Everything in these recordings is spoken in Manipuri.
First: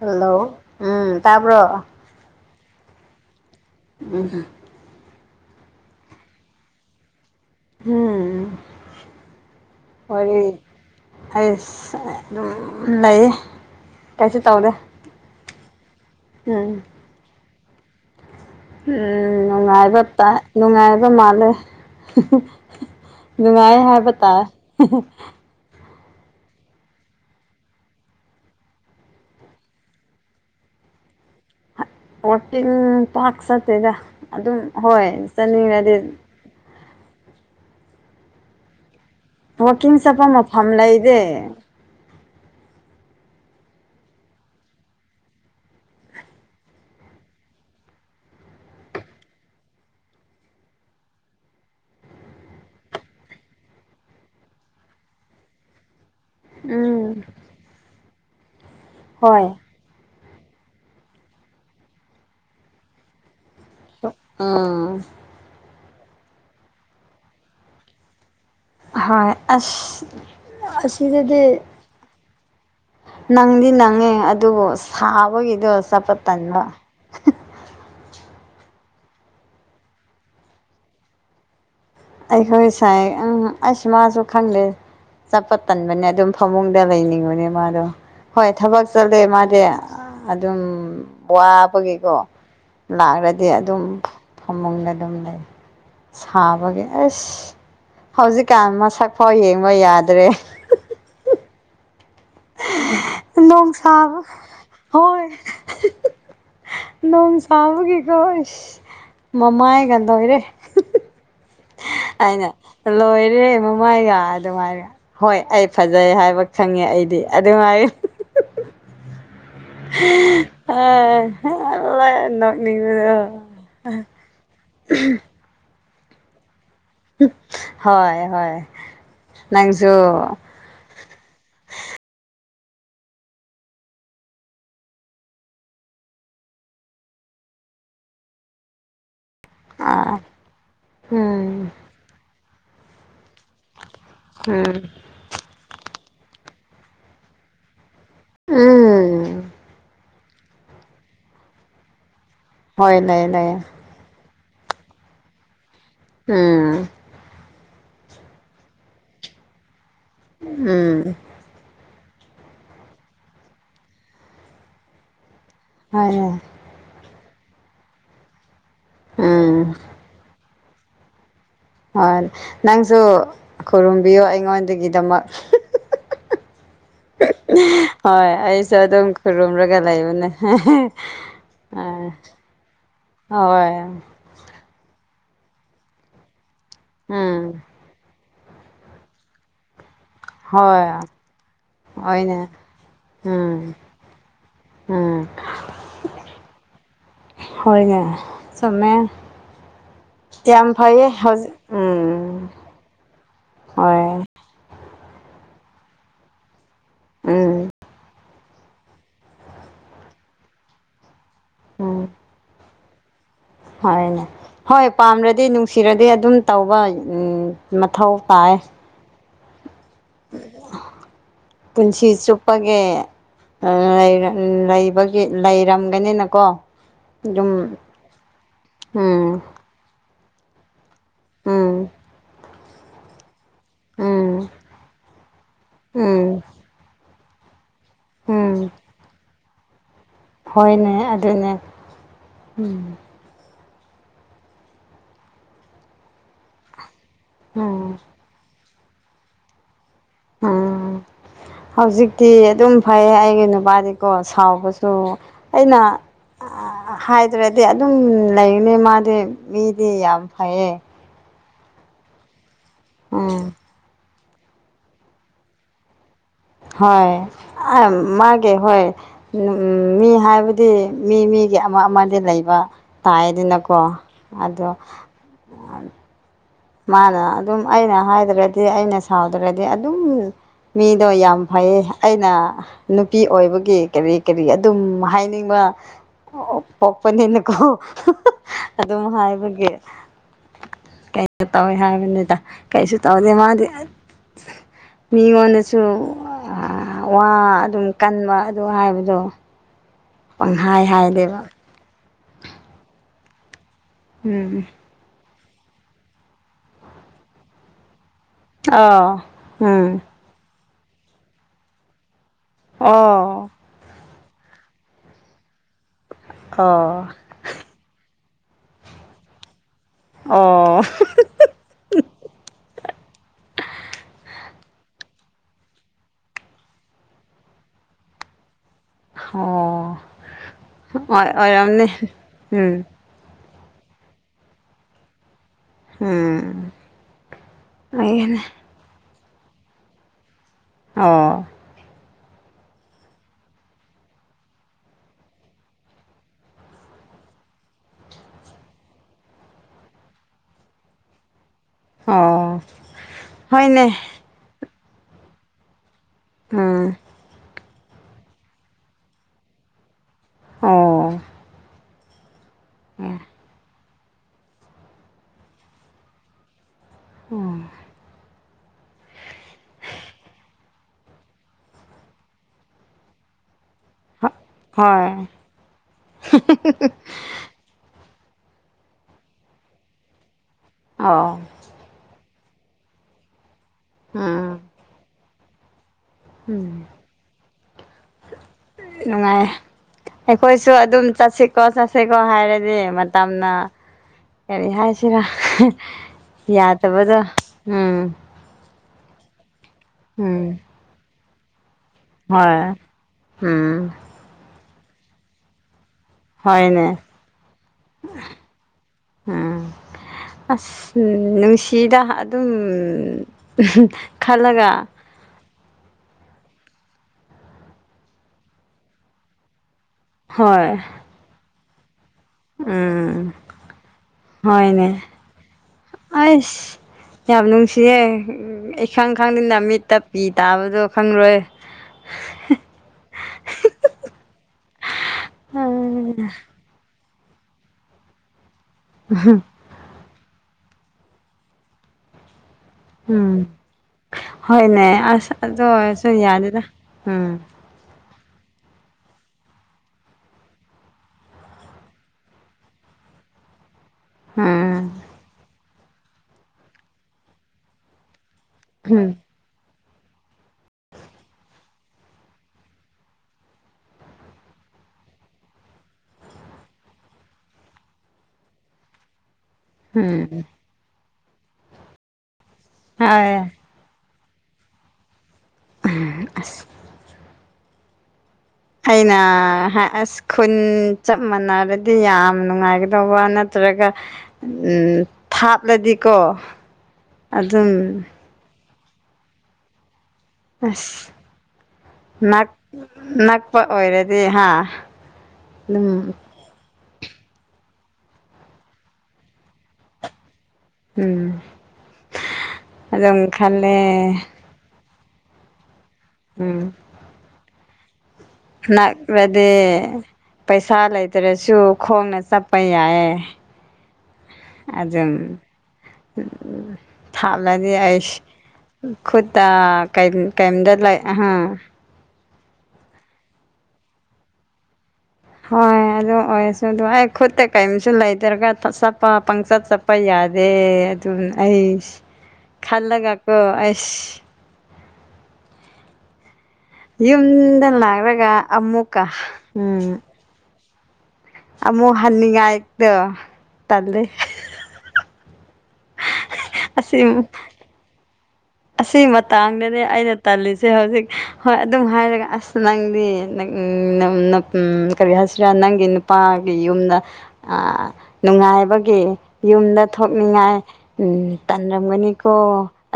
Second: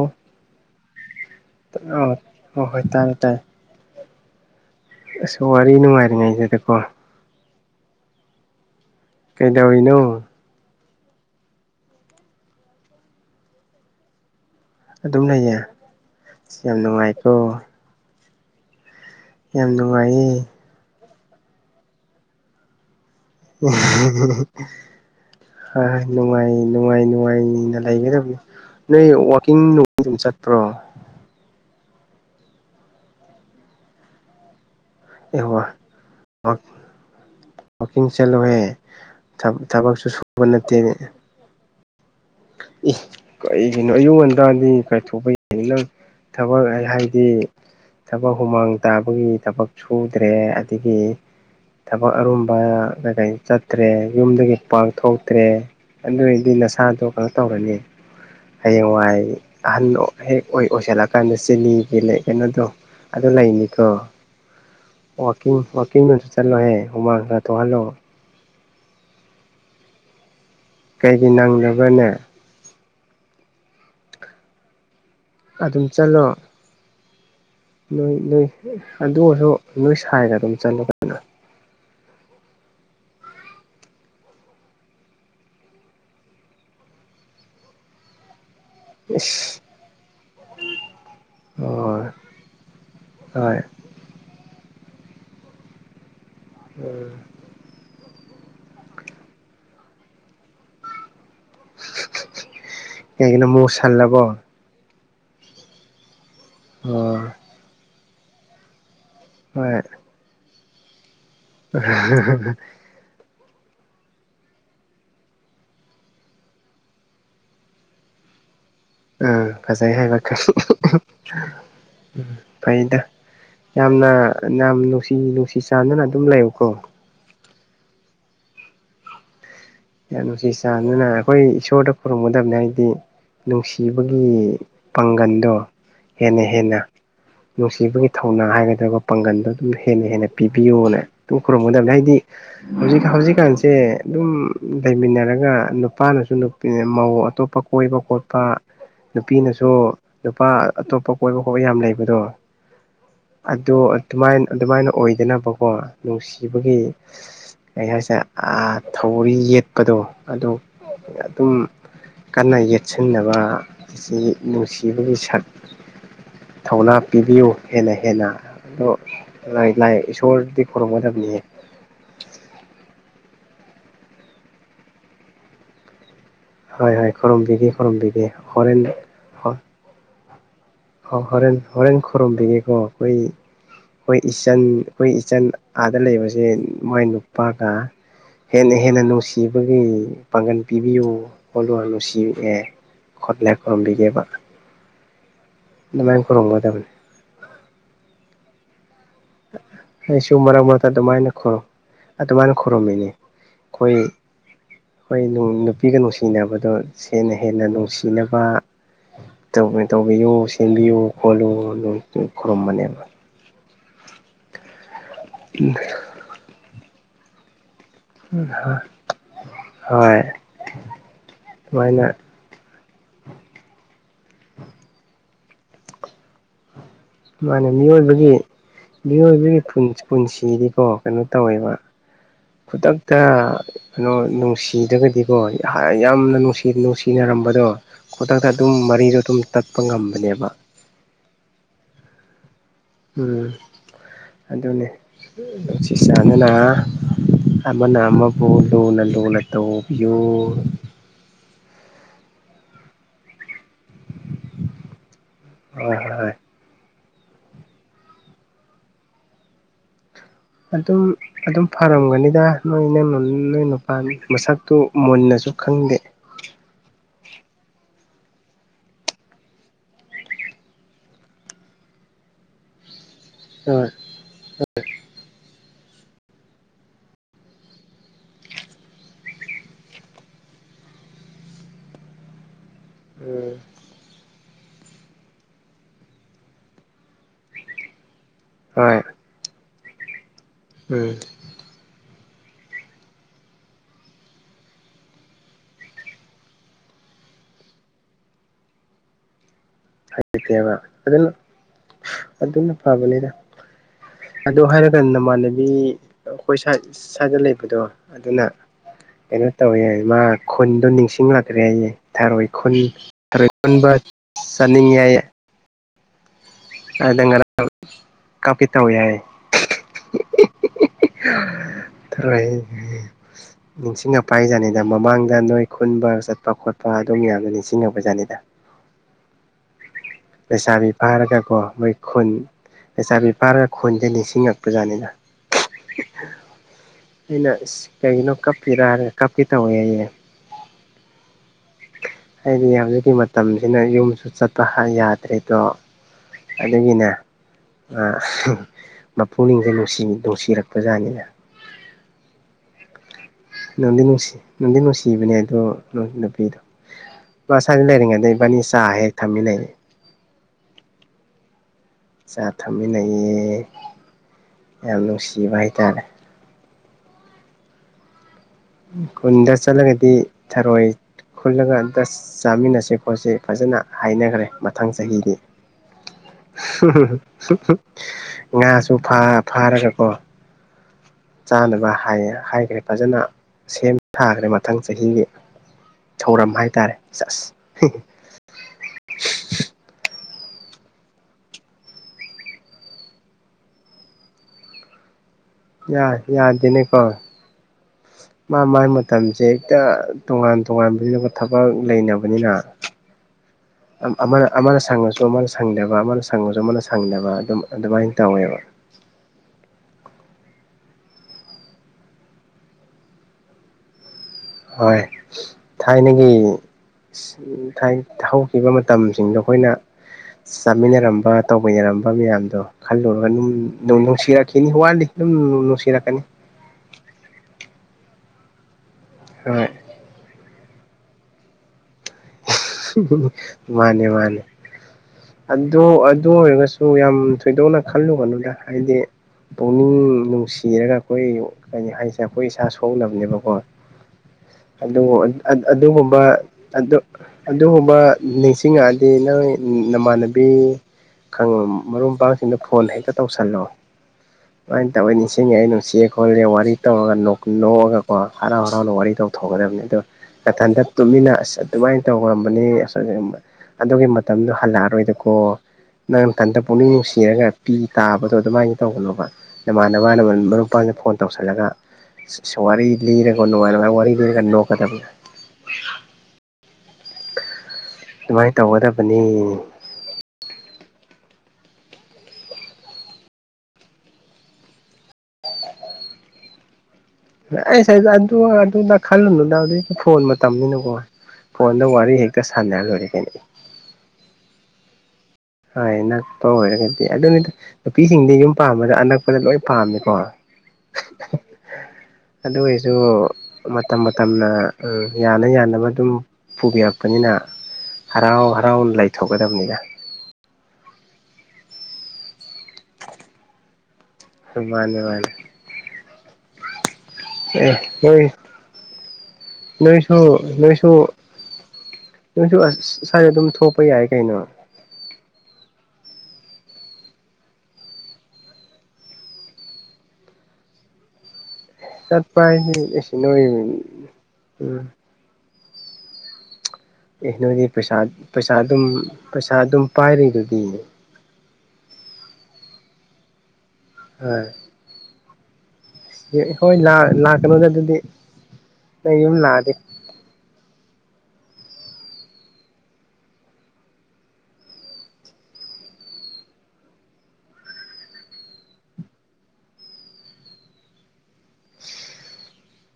ꯍꯜꯂꯣ ꯎꯝ ꯇꯥꯕ꯭ꯔꯣ ꯍ ꯍꯣꯏ ꯇꯥ ꯇꯥꯏ ꯑꯍ [inaudible] ꯑꯁ ꯋꯥꯔꯤ ꯅꯨꯡꯉꯥꯏꯔꯤꯉꯩꯁꯤꯗꯀꯣ ꯎꯝ ꯀꯩꯗꯧꯔꯤꯅꯣ ꯋꯥꯔꯤ ꯑꯩꯁ ꯑꯗꯨꯝ ꯂꯩ ꯀꯩꯁꯨ ꯇꯧꯗꯦ ꯑꯗꯨꯝ ꯂꯩꯌꯦ ꯁꯤ ꯌꯥꯝ ꯎꯝ ꯅꯨꯡꯉꯥꯏꯀꯣ ꯎꯝ ꯌꯥꯝ ꯅꯨꯡꯉꯥꯏꯕ ꯇꯥꯏ ꯅꯨꯡꯉꯥꯏꯌꯦ ꯅꯨꯡꯉꯥꯏꯕ ꯃꯥꯜꯂꯦ ꯅꯨꯡꯃ ꯍꯥꯏꯕꯇꯥ ꯑ ꯅꯨꯡꯉꯥꯏ ꯅꯨꯡꯉꯥꯏ ꯅꯨꯡꯉꯥꯏꯅ ꯂꯩꯒꯗꯕꯅꯤ ꯅꯣꯏ ꯋꯥꯋꯥꯛꯀꯤꯡ ꯑꯗꯨꯝ ꯆꯠꯄ꯭ꯔꯣ ꯋꯥꯇꯤꯡ ꯄꯥꯥꯛꯁꯇꯦꯗ ꯑꯗꯨꯝ ꯍꯣꯏ ꯆꯅꯤꯗꯤ ꯋꯥꯋꯀꯤꯡ ꯆꯠꯂꯨꯍꯦ ꯋꯥꯛꯀꯤꯡ ꯊꯕꯛꯁꯨ ꯆꯠꯄ ꯁꯨꯕ ꯃꯐꯝ ꯅꯠꯇꯦ ꯂꯩꯗꯦ ꯏ ꯀꯩꯒꯤꯅꯣ ꯑꯌꯨꯛ ꯉꯟꯇꯥꯗꯤ ꯀꯥꯏꯊꯣꯛꯄ ꯌꯥꯏꯅꯤ ꯅꯪ ꯊꯕꯛ ꯍꯥꯏꯗꯤ ꯊꯕꯛ ꯍꯨꯃꯥꯡ ꯇꯥꯕꯒꯤ ꯊꯕꯛ ꯁꯨꯗ꯭ꯔꯦ ꯑꯗꯒꯤ ꯊꯕꯛ ꯑꯔꯨꯝꯕ ꯀꯩꯀꯩ ꯆꯠꯇ꯭ꯔꯦ ꯌꯨꯝꯗꯒꯤ ꯄꯥꯛ ꯊꯣꯛꯇ꯭ꯔꯦ ꯑꯗꯨ ꯑꯣꯏꯔꯗꯤ ꯅꯁꯥꯗꯣ ꯎꯝ ꯀꯩꯅꯣ ꯇꯧꯔꯅꯤ ꯍꯌꯦꯡꯋꯥꯏ ꯍꯣꯏ ꯑꯍꯟ ꯍꯦꯛ ꯑꯣꯏ ꯑꯣꯏꯁꯜꯂꯀꯥꯟꯗ ꯆꯤꯂꯤꯒꯤ ꯀꯩꯅꯣꯗꯣ ꯑꯗꯨ ꯂꯩꯅꯤ ꯑꯣ ꯎꯝ ꯋꯥꯋꯥꯛꯀꯤꯡ ꯋꯥꯋꯥꯛꯀꯤꯡ ꯂꯣꯝꯁꯨ ꯆꯠꯂꯣꯍꯦ ꯍꯨꯃꯥꯡ ꯈꯔ ꯊꯣꯛꯍꯜꯂꯣ ꯍꯣꯏ ꯑꯁ ꯀꯩꯒꯤ ꯑꯁꯤꯗꯗꯤ ꯅꯪꯗꯕꯅ ꯅꯪꯗꯤ ꯅꯪꯉꯦ ꯑꯗꯨꯕꯨ ꯁꯥꯕꯒꯤꯗꯣ ꯑꯗꯨꯝ ꯆꯠꯄ ꯆꯠꯂꯣ ꯇꯟꯕ ꯅꯣꯏ ꯅꯣꯏ ꯑꯗꯨ ꯑꯣꯏꯔꯁꯨ ꯅꯣꯏ ꯁꯥꯏꯒ ꯑꯗꯨꯝ ꯆꯠꯂꯅ ꯏꯁꯥꯏ ꯎꯝ ꯑꯁꯨ ꯃꯥꯁꯨ ꯈꯪꯂꯦ ꯆꯠꯄ ꯇꯟꯕꯅꯦ ꯑꯗꯨꯝ ꯐꯃꯨꯡꯗ ꯂꯩꯅꯤꯡꯕꯅꯦ ꯃꯥꯗꯣ ꯍꯣꯏ ꯊꯕꯛ ꯆꯠꯂꯦ ꯏꯁ ꯃꯥꯗꯤ ꯑꯗꯨꯝ ꯍꯣꯏ ꯋꯥꯕꯒꯤꯀꯣ ꯂꯥꯛꯑꯔꯗꯤ ꯍꯣꯏ ꯑꯗꯨꯝ ꯐꯃꯨꯡꯗ ꯑꯗꯨꯝ ꯂꯩ ꯁꯥꯕꯒꯤ ꯎꯝ ꯑꯁ ꯍꯧꯖꯤꯛꯀꯥꯟ ꯃꯁꯛ ꯐꯥꯎ ꯌꯦꯡꯕ ꯌꯥꯗ꯭ꯔꯦ ꯍꯛ ꯍꯛ ꯍꯛ ꯀꯩꯒꯤꯅꯣ [inaudible] ꯅꯣꯡ ꯁꯥꯕ ꯃꯨꯁꯜꯂꯕꯣ ꯑꯣꯔ ꯍꯤ ꯍꯤ ꯍꯤ ꯑꯣ ꯅꯣꯡ ꯆꯥꯕꯒꯤꯀꯣ ꯍꯣꯏ ꯃꯃꯥꯢ ꯒ ꯅꯣꯏꯔꯦ [inaudible] ꯑꯩꯅ ꯂꯣꯏ ꯔꯦ.. ꯃꯃꯥꯏꯒ ꯑꯗꯨꯃꯥꯏ ꯍꯣꯏ ꯑꯩ ꯐꯖꯩ ꯍꯥꯏꯕ ꯈꯪꯉꯦ ꯑꯩꯗꯤ ꯑꯗꯨꯃꯥꯏ ꯍꯨ ꯍꯨ ꯍꯛ ꯍꯛ ꯑꯥ ꯐꯖꯩ ꯍꯥꯏꯕ ꯈꯜ ꯎꯍꯨꯝ ꯎꯍꯨꯝ ꯑꯦ ꯂꯣꯏ ꯎꯍꯨꯝ ꯐꯩꯗ ꯅꯣꯛꯅꯤꯡꯕꯗꯣ ꯌꯥꯝꯅ ꯌꯥꯝ ꯅꯨꯡꯁꯤ ꯅꯨꯡꯁꯤ ꯆꯥꯟꯅꯅ ꯑꯗꯨꯝ ꯂꯩꯌꯨꯀꯣ꯫ ꯍꯣꯏ ꯍꯣꯏ꯫ ꯅꯪꯁꯨ ꯌꯥꯝ ꯅꯨꯡꯁꯤ ꯆꯥꯟꯅꯅ ꯍꯣꯏ ꯏꯁꯣꯔꯗ ꯄꯨꯔꯝꯃꯗꯝꯅꯦ ꯗꯤ ꯅꯨꯡꯁꯤꯕꯒꯤ ꯄꯥꯡꯒꯟꯗꯣ ꯍꯦꯟꯅ ꯍꯦꯟꯅ ꯅꯨꯡꯁꯤꯕꯒꯤ ꯊꯧꯅꯥ ꯍꯥꯏꯒꯗꯕ ꯄꯥꯡꯒꯟꯗꯣ ꯗꯨꯝ ꯍꯦꯟꯅ ꯑꯥ ꯍꯦꯟꯅ ꯄꯤꯕꯤꯌꯣꯅ ꯗꯨꯝ ꯎꯝ ꯈꯨꯔꯨꯝꯒꯗꯝꯅꯦ ꯍꯥꯏꯗꯤ ꯍꯧꯖꯤꯛ ꯍꯧꯖꯤꯛ ꯀꯥꯟꯁꯦ ꯗꯨꯝ ꯎꯝ ꯂꯩꯃꯤꯟꯅꯔꯒ ꯅꯨꯄꯥꯅꯁꯨ ꯅꯨꯄꯤ ꯃꯧ ꯑꯇꯣꯞꯄ ꯀꯣꯏꯕ ꯑꯣꯠꯄ ꯎꯝ ꯅꯨꯄꯤꯅꯁꯨ ꯅꯨꯄꯥ ꯑꯇꯣꯞꯄ ꯀꯣꯏꯕ ꯍꯣꯢ ꯌꯥꯝ ꯂꯩꯕꯗꯣ ꯍꯣꯏ ꯂꯩ ꯂꯩ ꯑꯗꯣ ꯑꯗꯨꯃꯥꯏ ꯑꯗꯨꯃꯥꯏꯅ ꯑꯣꯏꯗꯅꯕꯀꯣ ꯅꯨꯡꯁꯤꯕꯒꯤ ꯎꯝ ꯀꯩ ꯍꯥꯏꯁꯦ ꯑꯥꯥ ꯊꯧꯔꯤ ꯌꯦꯠ ꯀꯗꯣ ꯑꯗꯨ ꯎꯝ ꯗꯨꯝ ꯀꯟꯅ ꯌꯦꯠꯁꯤꯟꯅꯕ ꯁꯤ ꯅꯨꯡꯁꯤꯕꯒꯤ ꯁꯛ ꯍꯣꯏ ꯊꯧꯅꯥ ꯄꯤꯕꯤꯌꯨ ꯍꯦꯟꯅ ꯍꯦꯟꯅ ꯑꯗꯣ ꯂꯥꯏ ꯎꯝ ꯂꯥꯏ ꯏꯁꯣꯔꯗꯤ ꯈꯨꯔꯨꯝꯒꯗꯕꯤꯌꯦ ꯍꯣꯏ ꯅꯪꯖꯨ ꯈꯨꯔꯨꯝꯕꯤꯌꯣ ꯑꯩꯉꯣꯟꯗꯒꯤꯗꯃꯛ ꯍꯣꯏ ꯍꯣꯏ ꯈꯨꯔꯨꯝꯕꯤꯒꯦ ꯈꯨꯔꯨꯝꯕꯤꯒꯦ ꯍꯣꯏ ꯑꯩꯁꯨ ꯍꯣꯔꯦꯟ ꯑꯗꯨꯝ ꯍꯣ ꯈꯨꯔꯨꯝꯔꯒ ꯂꯩꯕꯅꯦ ꯍꯣꯔꯦꯟ ꯍꯣꯔꯦꯟ ꯑꯥ ꯈꯨꯔꯨꯝꯕꯤꯒꯦꯀꯣ ꯑꯩꯈꯣꯏ ꯍꯣꯏ ꯑꯩꯈꯣꯏ ꯏꯆꯟ ꯈꯣꯏ ꯏꯆꯟ ꯑꯥꯗ ꯂꯩꯕꯁꯦ ꯃꯥꯏ ꯎꯝ ꯅꯨꯄꯥꯒ ꯍꯦꯟꯅ ꯍꯦꯟꯅ ꯅꯨꯡꯁꯤꯕꯒꯤ ꯄꯥꯡꯒꯟ ꯍꯣꯏ ꯄꯤꯕꯤꯌꯨ ꯍꯣꯂꯨ ꯍꯣꯏꯅꯦ ꯅꯨꯡꯁꯤꯌꯦ ꯈꯣꯠꯂꯦ ꯎꯝ ꯈꯣꯔꯝꯕꯤꯒꯦꯕ ꯎꯝ꯫ ꯗꯨꯃꯥꯏ ꯈꯨꯔꯨꯝꯒꯗꯕꯅꯦ ꯍꯣꯏꯅꯦ ꯆꯨꯝꯃꯦ ꯑꯩꯁꯨ ꯃꯔꯛ ꯌꯥꯝ ꯃꯔꯛꯇ ꯐꯩꯌꯦ ꯑꯗꯨꯃꯥꯏꯅ ꯍꯧꯖꯤꯛ ꯈꯨꯔꯨꯝ ꯑꯗꯨꯃꯥꯏꯅ ꯈꯨꯔꯨꯝꯃꯤꯅꯤ ꯍꯣꯢꯑꯦ ꯍꯣꯏ ꯅꯨ ꯅꯨꯄꯤꯒ ꯅꯨꯡꯁꯤꯅꯕꯗꯣ ꯁꯦꯅ ꯍꯦꯟꯅ ꯎꯝ ꯅꯨꯡꯁꯤꯅꯕ ꯇꯧꯕꯤ ꯇꯧꯕꯤꯌꯨ ꯁꯦꯟꯕꯤꯌꯨ ꯈꯣꯠꯂꯨ ꯎꯝ [inaudible] ꯈꯨꯔꯨꯝꯕꯅꯦꯕ꯫ ꯍꯣꯏꯅꯦ ꯍꯣꯏ ꯄꯥꯝꯔꯗꯤ ꯅꯨꯡꯁꯤꯔꯗꯤ ꯑꯗꯨꯝ ꯇꯧꯕ ꯎꯝ ꯃꯊꯧ ꯇꯥꯏ꯫ ꯍꯣꯏ ꯑꯗꯨꯃꯥꯏꯅ ꯄꯨꯟꯁꯤ ꯆꯨꯞꯄꯒꯦ ꯑ ꯂꯩꯕ ꯂꯩꯕꯒꯤ ꯂꯩꯔꯝꯒꯅꯤꯅꯀꯣ ꯃꯥꯅꯦ ꯑꯗꯨꯝ ꯃꯤꯑꯣꯏꯕꯒꯤ ꯎꯝ ꯃꯤꯑꯣꯏꯕꯒꯤ ꯄꯨꯟꯁ ꯄꯨꯟꯁꯤꯗꯤꯀꯣ ꯀꯩꯅꯣ ꯇꯧꯋꯦꯕ ꯎꯝ ꯈꯨꯗꯛꯇ ꯅꯣ ꯎꯝ ꯅꯨꯡꯁꯤꯗꯒꯗꯤꯀꯣ ꯌꯥ ꯌꯥꯝꯅ ꯎꯝ ꯅꯨꯡꯁꯤ ꯅꯨꯡꯁꯤꯅꯔꯝꯕꯗꯣ ꯈꯨꯗꯛꯇ ꯎꯝ ꯑꯗꯨꯝ ꯃꯔꯤ ꯖꯨ ꯑꯗꯨꯝ ꯇꯠꯄ ꯉꯝꯕꯅꯦꯕ ꯍꯣꯏꯅꯦ ꯑꯗꯨꯅꯦ ꯎꯝ ꯎꯝ ꯑꯗꯨꯅꯦ ꯅꯨꯡꯁꯤ ꯆꯥꯟꯅꯅ ꯑꯃꯅ ꯎꯝ ꯑꯃꯕꯨ ꯂꯨ ꯅꯥ ꯂꯨꯅ ꯇꯧꯕꯤꯌꯨ ꯇꯤ ꯑꯗꯨꯝ ꯐꯩ ꯑꯩꯒꯤ ꯅꯨꯄꯥꯗꯤꯀꯣ ꯁꯥꯎꯕꯁꯨ ꯑꯩꯅ ꯍꯣꯏ ꯍꯣꯏ ꯍꯥꯏꯗ꯭ꯔꯗꯤ ꯑꯗꯨꯝ ꯂꯩꯅꯤ ꯃꯥꯗꯤ ꯃꯤꯗꯤ ꯌꯥꯝ ꯐꯩꯌꯦ ꯑꯗꯨꯝ ꯑꯗꯨꯝ ꯐꯔꯝꯒꯅꯤꯗ ꯅꯣꯏ [inaudible] ꯎꯝ ꯅꯣꯏ ꯅꯨꯄꯥꯅꯤ ꯃꯁꯛꯇꯨ ꯃꯨꯟꯅꯁꯨ ꯈꯪꯗꯦ ꯍꯣꯏ ꯑ ꯃꯥꯒꯤꯦ ꯍꯣꯏ ꯃꯤ ꯍꯥꯏꯕꯗꯤ ꯃꯤ ꯃꯤ ꯒꯤ ꯑꯃ ꯑꯃꯗꯤ ꯂꯩꯕ ꯇꯥꯏꯗꯅꯀꯣ ꯍꯣꯏ ꯑꯗꯣ ꯃꯥꯅ ꯑꯗꯨꯝ ꯑꯩꯅ ꯍꯥꯏꯗ꯭ꯔꯗꯤ ꯑꯩꯅ ꯁꯥꯎꯗ꯭ꯔꯗꯤ ꯑꯗꯨꯝ ꯃꯤꯗꯣ ꯌꯥꯝ ꯐꯩꯌꯦ ꯑꯩꯅ ꯅꯨꯄꯤ ꯑꯣꯏꯕꯒꯤ ꯀꯔꯤ ꯀꯔꯤ ꯑꯗꯨꯝ ꯍꯥꯏꯅꯤꯡꯕ ꯄꯣꯛꯄꯅꯤꯅꯀꯣ ꯑꯗꯨꯝ ꯍꯥꯏꯕꯒꯤꯦ ꯎꯝ ꯇꯧꯋꯦ ꯍꯥꯏꯕꯅꯤꯗ ꯀꯩꯁꯨ ꯇꯧꯗꯦ ꯃꯥꯗꯤ ꯃꯤꯉꯣꯟꯗꯁꯨ ꯋꯥ ꯑꯗꯨꯝ ꯀꯟꯕ ꯑꯗꯨ ꯍꯥꯏꯕꯗꯣ ꯍꯩꯇꯦꯕ ꯄꯪꯍꯥꯏ ꯍꯥꯏꯥꯏ ꯑꯗꯨꯅ ꯂꯩꯦꯕ ꯑꯗꯨꯅ ꯐꯕꯅꯤꯅ ꯎꯝ ꯑꯣ ꯍꯥꯏꯔꯀꯥꯟꯗꯃꯥꯟꯅꯕꯤ ꯃꯤ ꯑꯩꯈꯣꯏ ꯁ꯭ꯋꯥꯏꯗ ꯂꯩꯕꯗꯣ ꯑꯗꯨꯅ ꯑꯥ ꯀꯩꯅꯣ ꯇꯧꯋꯦ ꯎꯝ ꯃꯥ ꯈꯨꯟꯗꯣ ꯅꯤꯡꯁꯤꯡꯂꯛꯛꯇ꯭ꯔꯦ ꯍꯥꯏꯌꯦ ꯊꯔꯣꯏ ꯈꯨꯟ ꯑꯣ ꯊꯔꯣꯏ ꯈꯨꯟꯕ ꯆꯥꯅꯤꯡꯏ ꯑꯣ ꯀꯥꯞꯄꯤ ꯇꯧꯕ ꯌꯥꯏ ꯑꯣ ꯊꯔꯣꯏ ꯅꯤꯡꯁꯤꯡꯉꯛꯄ ꯍꯥꯏꯖꯥꯠꯅꯤꯗ ꯃꯃꯥꯡꯗ ꯅꯣꯏ ꯈꯨꯟꯕ ꯆꯠꯄ ꯈꯣꯠꯄ ꯑꯗꯨ ꯃꯌꯥꯝꯗꯣ ꯅꯤꯡꯁꯤꯡꯉꯛꯄꯖꯠꯅꯤꯗ [unintelligible] ꯑꯣ ꯂꯩꯁꯥꯕꯤꯐꯔ ꯑꯣꯏ ꯀꯒꯣ ꯑꯣꯏꯔꯝꯅꯤ ꯃꯩꯈꯟ ꯎꯝ ꯂꯩꯁꯥꯕꯤꯐꯔ ꯈꯨꯣꯏꯗ ꯅꯤꯡꯁꯤꯡꯉꯛꯄꯖꯥꯠꯅꯤꯅ ꯎꯝ ꯑꯩꯅ ꯀꯩꯒꯤꯅꯣ ꯑꯣꯏꯒꯅꯤ ꯀꯞꯄꯤꯔꯛꯔꯦ ꯀꯞꯀꯦ ꯇꯧꯋꯦ ꯍꯥꯏꯦ ꯑꯣ ꯍꯥꯏꯗꯤ ꯍꯧꯖꯤꯛꯀꯤ ꯃꯇꯝꯁꯤꯅ ꯌꯨꯝꯁꯨ ꯆꯠꯄ ꯌꯥꯗ꯭ꯔꯦꯗꯣ ꯑꯗꯨꯒꯤꯅꯦ ꯃꯄꯨꯅꯤꯡꯁꯦ ꯅꯨꯡꯁꯤ ꯅꯨꯡꯁꯤꯔꯛꯄꯖꯥꯠꯅꯤꯅ ꯑꯣꯞ ꯅꯅꯨꯡꯗꯤ ꯅꯨꯡꯁꯤ ꯅꯅꯨꯡꯗꯤ ꯅꯨꯡꯁꯤꯕꯅꯦ ꯍꯥꯏꯗꯣ ꯅꯨꯄꯤꯗꯣ ꯎꯝ ꯂꯁꯥꯅ ꯂꯩꯔꯤꯉꯩꯗꯩ ꯏꯕꯥꯅꯤ ꯆꯥ ꯍꯦꯛ ꯊꯝꯃꯤ ꯂꯩꯦ ꯑꯣ ꯆꯥ ꯑꯦ ꯊꯛꯃꯤꯟꯅꯩꯌꯦ ꯌꯥꯝ ꯅꯨꯡꯁꯤꯕ ꯍꯥꯏꯇꯥꯔꯦ ꯎꯝ ꯈꯨꯟꯗ ꯆꯠꯂꯒꯗꯤ ꯊꯔꯣꯏ ꯈꯨꯜꯂꯒ ꯑꯝꯇ ꯆꯥꯃꯤꯟꯅꯁꯦ ꯈꯣꯠꯁꯦ ꯐꯖꯅ ꯍꯥꯏꯅꯈ꯭ꯔꯦ ꯃꯊꯪ ꯍꯣꯏ ꯆꯍꯤꯗꯤ ꯉꯥꯁꯨ ꯐꯥꯔꯒꯀꯣ ꯑꯣ ꯆꯥꯅꯕ ꯍꯥꯏ ꯍꯥꯏꯈ꯭ꯔꯦ ꯐꯖꯅ ꯁꯦꯝ ꯁꯥꯥꯈ꯭ꯔꯦ ꯎꯝ ꯃꯊꯪ ꯆꯍꯤꯒꯤ ꯊꯧꯔꯝ ꯎꯝ ꯍꯥꯏꯇꯥꯔꯦ ꯆꯁ ꯅꯨꯡꯉꯥꯏ ꯑꯩꯈꯣꯏꯁꯨ ꯑꯗꯨꯝ ꯆꯠꯁꯤꯀꯣ ꯆꯠꯁꯤꯀꯣ ꯍꯥꯏꯔꯗꯤ ꯃꯇꯝꯅ ꯑꯦꯔꯤ ꯍꯥꯏꯥꯏꯆꯦꯔꯥ ꯌꯥ ꯌꯥꯗꯅꯦꯀꯣ ꯎꯝ ꯃꯥꯃꯥꯏ ꯃꯇꯝꯁꯦ ꯍꯦꯛꯇ ꯎꯝ ꯇꯣꯉꯥꯟ ꯇꯣꯉꯥꯟꯕꯒꯤꯗꯕ ꯊꯕꯛ ꯂꯩꯅꯕꯅꯤꯅ ꯍꯣꯏ ꯎꯝ ꯑꯃꯅ ꯑꯃꯅ ꯁꯪꯉꯁꯨ ꯑꯃꯅ ꯁꯪꯗꯕ ꯑꯃꯅ ꯁꯪꯉꯁꯨ ꯑꯃꯅ ꯍꯣꯏꯅꯦ ꯁꯪꯗꯕ ꯑꯗꯨꯝ ꯑꯗꯨꯃꯥꯏꯅ ꯇꯧꯋꯦꯕ ꯎꯝ ꯑꯁ ꯅꯨꯡꯁꯤꯗ ꯑꯗꯨꯝ ꯈꯜꯂꯒ ꯍꯣꯏ ꯊꯥꯏꯅꯒꯤ ꯊꯥꯏꯅ ꯍꯧꯈꯤꯕ ꯃꯇꯝꯁꯤꯡꯗꯣ ꯑꯩꯈꯣꯏꯅ ꯍꯣꯏ ꯆꯥꯃꯤꯟꯅꯔꯝꯕ ꯇꯧꯕꯃꯤꯟꯅꯔꯝꯕ ꯃꯌꯥꯝꯗꯣ ꯈꯜꯂꯨꯔꯒ ꯎꯝ ꯅꯨꯡꯁꯤꯔꯛꯈꯤꯅꯤ ꯍꯣꯏꯅꯦ ꯋꯥꯠꯂꯤ ꯑꯗꯨꯝ ꯅꯨꯡꯁꯤꯔꯛꯀꯅꯤ ꯌꯥꯕꯅ ꯁꯦ ꯏꯈꯪ ꯈꯪꯗꯅ ꯍꯣꯏ ꯃꯤꯠꯇ ꯄꯤ ꯇꯥꯕꯗꯣ ꯈꯪꯂꯔꯣꯏ ꯃꯥꯅꯦ ꯃꯥꯅꯦ ꯑꯗꯨ ꯑꯗꯨ ꯑꯣꯏꯔꯒꯁꯨ ꯌꯥꯝ ꯊꯣꯏꯗꯧꯅꯥ ꯈꯜꯂꯨꯒꯅꯗ ꯍꯥꯏꯗꯤ ꯄꯨꯛꯅꯤꯡ ꯅꯨꯡꯁꯤꯔꯒ ꯑꯩꯈꯣꯏ ꯀꯔꯤ ꯍꯥꯏꯁꯤꯔ ꯑꯩꯈꯣꯏ ꯏꯁꯥ ꯎꯝ ꯁꯣꯛꯅꯕꯅꯦꯕꯀꯣ ꯍꯣꯏꯅꯦ ꯑꯗꯨꯕꯨ ꯑꯁ ꯑꯗꯨ ꯑꯣꯏꯔꯁꯨ ꯑꯗꯨꯒꯨꯝꯕ ꯌꯥꯗꯦꯗ ꯎꯝ ꯑꯗꯨ ꯕ ꯅꯤꯡꯁꯤꯡꯉꯛꯑꯗꯤ ꯅꯣꯏ ꯅꯃꯥꯟꯅꯕꯤ ꯈ ꯃꯔꯨꯞ ꯃꯄꯥꯡꯁꯤꯡꯗ ꯐꯣꯟ ꯍꯦꯛꯇ ꯇꯧꯁꯜꯂꯣ ꯑꯗꯨꯃꯥꯏꯅ ꯎꯝ ꯇꯧꯢ ꯅꯤꯡꯁꯤꯡꯉꯦ ꯑꯩ ꯅꯨꯡꯁꯤ ꯈꯣꯠꯂꯦ ꯋꯥꯔꯤ ꯇꯧꯔꯒ ꯅꯣꯛꯑꯒ ꯀꯣ ꯍꯔꯥꯎ ꯍꯔꯥꯎꯅ ꯎꯝ ꯋꯥꯔꯤ ꯇꯧꯊꯣꯛꯒꯗꯕꯅꯤ ꯑꯗꯣ ꯊꯟꯇ ꯇꯨꯝꯃꯤꯟꯅ ꯑꯁ ꯑꯗꯨꯃꯥꯏꯅ ꯇꯧꯔꯝꯕꯅꯤ ꯑꯁ ꯑꯗꯨꯒꯤ ꯃꯇꯝꯗꯣ ꯍꯜꯂꯛꯑꯔꯣꯏꯗꯀꯣ ꯅꯪ ꯅꯊꯟꯗ ꯄꯨꯛꯅꯤꯡ ꯅꯨꯡꯁꯤꯔꯒ ꯄꯤ ꯇꯥꯕꯗꯣ ꯑꯗꯨꯃꯥꯏꯅ ꯇꯧꯒꯅꯣꯕ ꯅꯃꯥꯟꯅꯕꯅ ꯎꯝ ꯃꯔꯨꯞ ꯃꯄꯥꯡꯗ ꯐꯣꯟ ꯇꯧꯁꯤꯜꯂꯒ ꯋꯥꯔꯤ ꯂꯤꯔꯒꯣ ꯍꯣꯏ ꯅꯨꯡꯉꯥꯏ ꯅꯨꯡꯉꯥꯏ ꯋꯥꯔꯤ ꯂꯤꯔꯥ ꯅꯣꯛꯀꯗꯕ ꯑ ꯑꯁ ꯑꯗꯨꯃꯥꯏꯅ ꯑꯩꯅ ꯇꯧꯒꯗꯕꯅꯤ ꯑꯁ ꯈꯨꯟ ꯃꯥꯟꯅꯔꯗꯤ ꯌꯥꯝ ꯅꯨꯡꯉꯥꯏꯒꯗꯧꯕ ꯅꯠꯇ꯭ꯔꯒ ꯎ ꯊꯥꯞꯂꯗꯤ ꯀꯣ ꯑꯩꯁ ꯑꯗꯨ ꯑꯗꯨꯗ ꯈꯜꯂꯨꯅꯨꯗ ꯑꯗꯨꯏ ꯐꯣꯟ ꯃꯇꯝꯅꯤꯅꯤꯅꯀꯣ- ꯑꯁ ꯐꯣꯟꯗ ꯋꯥꯔꯤ ꯍꯦꯛꯇ ꯁꯥꯟꯅꯔ ꯂꯣꯏꯔꯦ ꯀꯩꯅꯣ ꯅꯛꯄ ꯑꯣꯏꯔꯗꯤ ꯍꯥ ꯍ ꯑꯗꯨꯝ ꯏꯛꯇꯣ ꯍꯒꯅꯤ ꯑꯗꯨꯅꯤ ꯅꯨꯄꯤꯁꯤꯡꯗꯤ ꯌꯨꯝ ꯄꯥꯝꯕꯗ ꯑꯅꯛꯄꯗ ꯂꯣꯏ ꯄꯥꯝꯃꯦꯀꯣ ꯎꯝ ꯑꯗꯨ ꯑꯣꯏꯁꯨ ꯑꯗꯨꯝ ꯃꯇꯝ ꯈꯜꯂꯦ ꯃꯇꯝꯅ ꯎꯝ ꯌꯥꯅ ꯌꯥꯅꯕ ꯑꯗꯨꯝ ꯎꯝ ꯄꯨꯕꯤꯔꯛꯄꯅꯤꯅ ꯍꯔꯥꯎ ꯍꯔꯥꯎꯅ ꯅꯛꯔꯗꯤ ꯂꯩꯊꯣꯛꯀꯗꯕꯅꯤꯗ ꯄꯩꯁꯥ ꯂꯩꯇ꯭ꯔꯁꯨ ꯈꯣꯡꯅ ꯆꯠꯄ ꯌꯥꯏꯑꯦ ꯍꯣꯏ ꯃꯥꯅꯦ ꯃꯥꯅꯦ ꯎꯝ ꯊꯥꯞꯂꯗꯤ ꯑꯦ ꯑꯩꯁ ꯅꯣꯏ ꯈꯨꯠꯇ ꯅꯣꯏꯁꯨ ꯀꯩꯝꯗ ꯂꯩ ꯑꯍ ꯅꯁꯨ ꯑꯁꯋꯥꯏꯗ ꯑꯗꯨꯝ ꯊꯣꯛꯄ ꯌꯥꯏ ꯀꯩꯅꯣ ꯍꯣꯏ ꯑꯗꯨ ꯑꯣꯏꯔꯁꯨ ꯑꯗꯨ ꯑꯩ ꯈꯨꯠꯇ ꯀꯩꯝꯁꯨ ꯂꯩꯗ꯭ꯔꯒ ꯆꯠꯄ ꯄꯪꯆꯠ ꯆꯠꯄ ꯌꯥꯗꯦ ꯑꯦ ꯑꯗꯨꯝ ꯑꯩ ꯆꯠꯄ ꯍꯥꯏꯁꯤ ꯈꯜꯂꯒꯀꯣ ꯅꯣꯏ ꯑꯁ ꯎꯝ ꯑꯦ ꯌꯨꯝꯗ ꯅꯣꯏꯗꯤ ꯄꯩꯁꯥ ꯂꯥꯛꯂꯒ ꯄꯩꯁꯥ ꯑꯗꯨꯝ ꯑꯃꯨꯛꯀ ꯄꯩꯁꯥ ꯑꯗꯨꯝ ꯎꯝ ꯄꯥꯏꯔꯤꯗꯨꯗꯤꯅꯦ ꯑꯃꯨꯛ ꯍꯟꯅꯤꯡꯉꯥꯏ ꯇ ꯇꯂꯦ ꯍꯣꯏ ꯍꯣꯏ ꯂ ꯂꯥꯛꯀꯅꯨꯗ ꯑꯗꯨꯗꯤ ꯑꯁꯤ ꯅꯪ ꯌꯨꯝ ꯂꯥꯛꯑꯗꯤ ꯃꯇꯥꯡꯗꯅꯦ ꯑꯩꯅ ꯇꯜꯂꯤ ꯁꯦ ꯍꯧꯖꯤꯛ ꯍꯣꯏ ꯑꯗꯨꯝ ꯍꯥꯏꯔꯒ ꯑꯁ ꯅꯪꯗꯤ ꯅꯪ ꯅꯪ ꯀꯔꯤ ꯍꯥꯏꯁꯤꯔ ꯅꯪꯒꯤ ꯅꯨꯄꯥꯒꯤ ꯌꯨꯝꯗ ꯅꯨꯡꯉꯥꯏꯕꯒꯤ ꯌꯨꯝꯗ ꯊꯣꯛꯅꯤꯡꯉꯥꯏ ꯎꯝ ꯇꯟꯔꯝꯒꯅꯤꯀꯣ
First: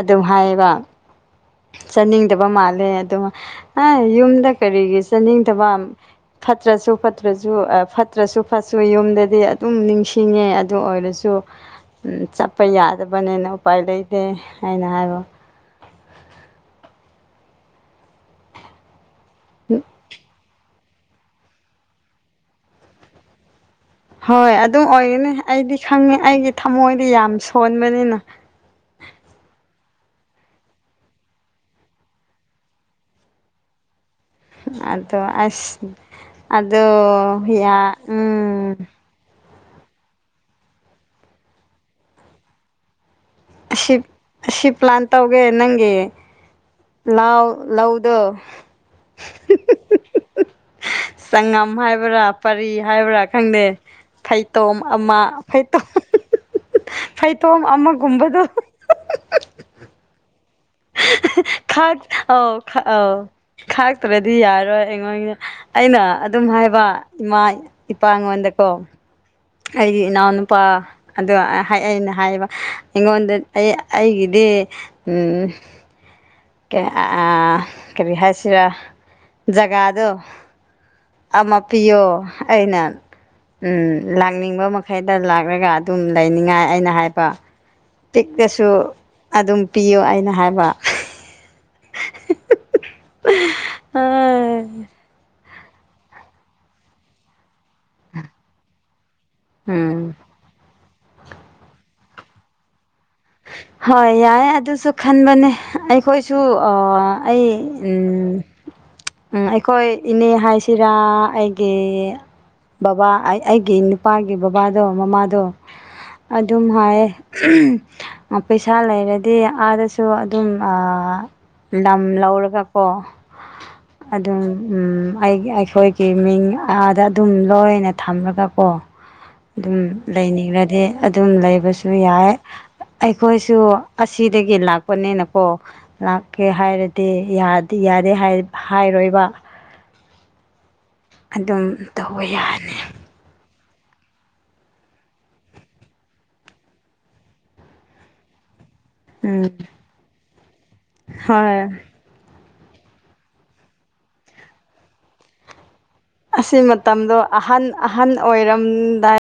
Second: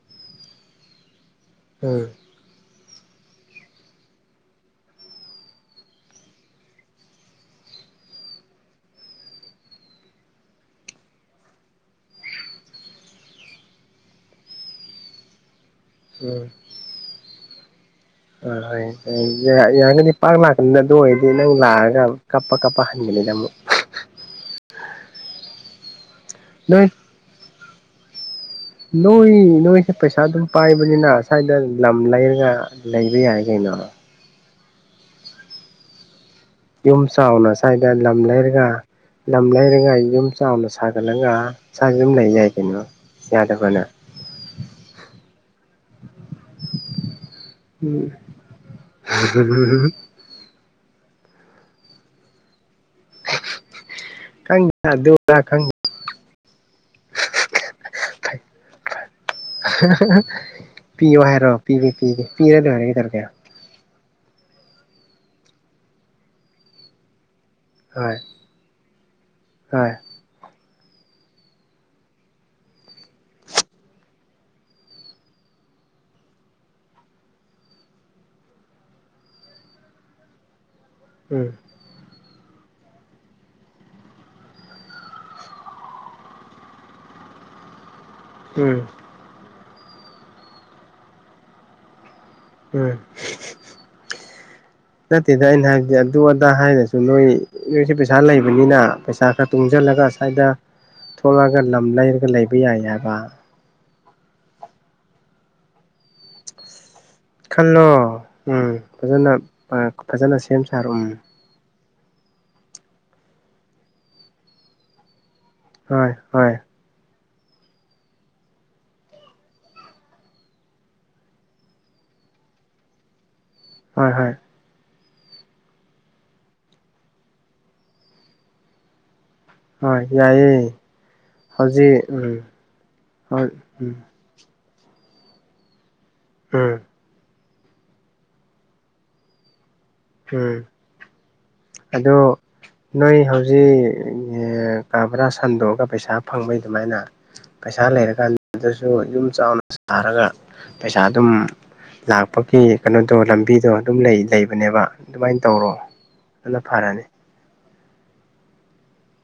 ꯑꯗꯨꯝ ꯍꯥꯏꯕ ꯎꯝ ꯆꯠꯅꯤꯡꯗꯕ ꯃꯥꯜꯂꯦ ꯑꯗꯨ ꯌꯨꯝꯗ ꯀꯔꯤꯒꯤ ꯆꯥꯅꯤꯡꯗꯕ ꯐꯠꯇ꯭ꯔꯁꯨ ꯐꯠꯇ꯭ꯔꯁꯨ ꯑꯥ ꯐꯠꯇ꯭ꯔꯁꯨ ꯐꯠꯁꯨ ꯌꯨꯝꯗꯗꯤ ꯑꯗꯨꯝ ꯅꯤꯡꯁꯤꯡꯉꯦ ꯑꯗꯨ ꯑꯣꯏꯔꯁꯨ ꯎ ꯆꯠꯄ ꯌꯥꯗꯕꯅꯦꯅ ꯎꯄꯥꯏ ꯂꯩꯇꯦ ꯍꯥꯏꯅ ꯍꯥꯏꯕ ꯎꯨꯝ ꯑ ꯍ ꯌꯥꯉꯗꯤ ꯄꯥꯛ ꯂꯥꯛ ꯑꯗꯨ ꯑꯣꯏꯔꯗꯤ ꯅꯪ ꯂꯥꯛꯑꯒ ꯀꯞꯄ ꯀꯞꯄ ꯍꯟꯒꯅꯤꯅ ꯑꯃꯨꯛ ꯍꯣꯏ ꯑꯗꯨꯝ ꯑꯣꯏꯒꯅꯤ ꯑꯩꯗꯤ ꯈꯪꯉꯦ ꯑꯩꯒꯤ ꯅꯣꯏ ꯊꯃꯣꯏꯗꯤ ꯌꯥꯝ ꯁꯣꯟꯕꯅꯤꯅ ꯅꯣꯏ ꯅꯣꯏꯁꯦ ꯄꯩꯁꯥ ꯑꯗꯨꯝ ꯄꯥꯏꯕꯅꯤꯅ ꯁ꯭ꯋꯥꯏꯗ ꯂꯝ ꯂꯩꯔꯒ ꯂꯩꯕ ꯌꯥꯏ ꯀꯩꯅꯣ ꯑꯗꯣ ꯑꯁ ꯑꯗꯣ ꯌꯨꯝ ꯆꯥꯎꯅ ꯌꯥ ꯁ꯭ꯋꯥꯏꯗ ꯂꯝ ꯂꯩꯔꯒ ꯎꯝ ꯂꯝ ꯂꯩꯔꯒ ꯌꯨꯝ ꯆꯥꯎꯅ ꯁꯥꯒꯠꯂꯒ ꯁꯥꯏꯁꯨ ꯑꯗꯨꯝ ꯂꯩ ꯌꯥꯏ ꯀꯩꯅꯣ꯫ ꯌꯥꯗꯕ꯭ꯔꯥ ꯅꯪ ꯑꯁꯤꯞ ꯑꯁꯤꯞ ꯄ꯭ꯂꯥꯟ ꯇꯧꯒꯦ ꯅꯪꯒꯤ꯫ ꯂꯎ ꯎꯝ ꯂꯧꯗꯣ꯫ ꯁꯪꯒꯝ ꯍꯥꯏꯕ꯭ꯔꯥ ꯄꯔꯤ꯫ ꯍꯥꯏꯕ꯭ꯔꯥ ꯈꯪꯗꯦ ꯐꯩꯇꯣꯝ ꯈꯪꯗꯦ ꯑꯃ ꯑꯗꯨꯔ ꯈꯪꯗꯦ ꯐꯩꯇꯣꯝ꯫ ꯐꯩ ꯇꯣꯝ ꯑꯃ꯫ [unintelligible] ꯄꯤꯌꯣ ꯍꯥꯏꯔꯣ ꯄꯤꯒꯦ ꯈꯛ ꯄꯤꯒꯦ ꯑꯧ ꯄꯤꯔ ꯂꯣꯏꯔꯦ ꯑꯧ ꯀꯩꯗꯧꯔꯒꯦ ꯈꯛ꯫ ꯇ꯭ꯔꯗꯤ ꯌꯥꯔꯣꯏ ꯑꯩꯉꯣꯟ ꯑꯩꯅ ꯑꯗꯨꯝ ꯍꯥꯏꯕ ꯏꯃꯥ꯫ ꯍꯣꯏ ꯏꯄꯥꯉꯣꯟꯗꯀꯣ ꯍꯣꯏ ꯑꯩꯒꯤ ꯏꯅꯥꯎ ꯅꯨꯨꯄꯥ꯫ ꯑꯗꯣ ꯑꯩꯅ ꯍꯥꯏꯌꯦꯕ ꯑꯩꯉꯣꯟꯗ ꯑꯩ ꯑꯩꯒꯤꯗꯤ꯫ ꯀꯔꯤ ꯍꯥꯏꯁꯤꯔ ꯖꯒꯥꯗꯣ꯫ ꯎꯝ ꯑꯃꯥꯄꯤꯌꯣ ꯑꯩꯅ꯫ ꯎꯝ ꯂꯥꯛꯅꯤꯡꯕ ꯃꯈꯩꯗ ꯂꯥꯛꯂꯒ ꯑꯗꯨꯝ ꯂꯩꯅꯤꯡꯉꯥꯏ ꯑꯩꯅ ꯍꯥꯏꯕ꯫ ꯄꯤꯛꯑꯁꯨ ꯎꯝ ꯑꯗꯨꯝ ꯄꯤꯌꯨ ꯑꯩꯅ ꯍꯥꯏꯕ꯫ ꯎꯝ ꯅꯠꯇꯦ꯫ ꯗ ꯑꯩꯅ ꯍꯥꯏꯕꯗꯤ ꯑꯗꯨ ꯑꯗꯥ ꯍꯥꯏꯔꯁꯨ ꯅꯣꯏ꯫ ꯃꯤꯁꯨ ꯄꯩꯁꯥ ꯂꯩꯕꯅꯤꯅ ꯄꯩꯁꯥ ꯈꯔ ꯇꯨꯡꯁꯤꯜꯂꯒ ꯎꯝ ꯁ꯭ꯋꯥꯏꯗ꯫ ꯊꯣꯛꯂꯛꯑꯒ ꯂꯝ ꯂꯩꯥꯔꯒ ꯂꯩꯕ ꯌꯥꯏꯍꯥꯢꯕ꯫ ꯍꯣꯏ ꯌꯥꯏ ꯑꯗꯨꯁꯨ ꯈꯟꯕꯅꯦ ꯑꯩꯈꯣꯏꯁꯨ꯫ ꯑꯩ ꯈꯜꯂꯣ ꯎꯝ ꯐꯖꯅ ꯑꯩꯈꯣꯏ ꯏꯅꯦ ꯐꯖꯅ ꯁꯦꯝ ꯍꯥꯏꯁꯤꯔꯥ ꯁꯥꯔꯣ ꯎꯝ ꯑꯩꯒꯤ꯫ ꯕꯕꯥ ꯑꯩꯒꯤ ꯅꯨꯄꯥꯒꯤ ꯕꯕꯥꯗꯣ ꯃꯃꯥꯗꯣ꯫ ꯍꯣꯏ ꯍꯣꯏ ꯑꯗꯨꯝ ꯍꯥꯏ꯫ ꯄꯩꯁꯥ ꯂꯩꯔꯗꯤ ꯑꯥꯗꯁꯨ ꯑꯗꯨꯝ꯫ ꯂꯝ ꯂꯧꯔꯒꯀꯣ ꯍꯣꯏ ꯍꯣꯏ ꯑꯗꯨꯝ ꯎꯝ꯫ ꯑꯩꯒꯤ ꯑꯩꯈꯣꯏꯒꯤ ꯃꯤꯡ ꯑꯥꯗ ꯑꯗꯨꯝ ꯂꯣꯏꯅ ꯊꯝꯂꯒꯀꯣ꯫ ꯑꯗꯨꯝ ꯍꯣꯏ ꯂꯩꯅꯤꯡ ꯌꯥꯏꯌꯦ ꯉꯗꯤ ꯑꯗꯨꯝ ꯂꯩꯕꯁꯨ ꯍꯧꯖꯤꯛ ꯌꯥꯏ꯫ ꯎꯝ ꯍꯣꯏ ꯑꯩꯈꯣꯏꯁꯨ ꯎꯝ ꯑꯁꯤꯗꯒꯤ ꯂꯥꯛꯄꯅꯤꯅꯀꯣ ꯂꯥꯛꯀꯦ ꯎꯝ ꯍꯥꯏꯔꯗꯤ꯫ ꯇꯤ ꯌꯥꯗꯦ ꯍꯥꯏꯔꯣꯏꯕ꯫ ꯍꯝ꯫ ꯑꯗꯨꯝ ꯇꯧꯕ ꯌꯥꯅꯤ꯫ [unintelligible] ꯀꯥ ꯕꯔꯥ ꯁꯟꯗꯣꯛꯑꯒ ꯄꯩꯁꯥ ꯐꯪꯕꯩ ꯑꯗꯨꯃꯥꯏꯅ ꯄꯩꯁꯥ ꯂꯩꯔꯀꯥꯟꯗ꯫ ꯑꯗꯨꯁꯨ ꯌꯨꯝ ꯎꯝ ꯆꯥꯎꯅ ꯁꯥꯔꯒ ꯄꯩꯁꯥ ꯑꯗꯨꯝ ꯍꯣꯏ ꯂꯥꯛ꯫ ꯊꯕꯛꯀꯤ ꯀꯩꯅꯣꯗꯣ ꯂꯝꯕꯤꯗꯣ ꯑꯗꯨꯝ ꯂꯩ ꯂꯩꯕꯅꯦꯕ ꯑꯗꯨꯃꯥꯏꯅ ꯇꯧꯔꯣ꯫ ꯑꯁꯤ ꯑꯗꯨꯅ ꯐꯔꯅꯤ ꯃꯇꯝꯗꯣ ꯑꯍꯟ ꯑꯍꯟ ꯑꯣꯏꯔꯝꯗꯥꯏ꯫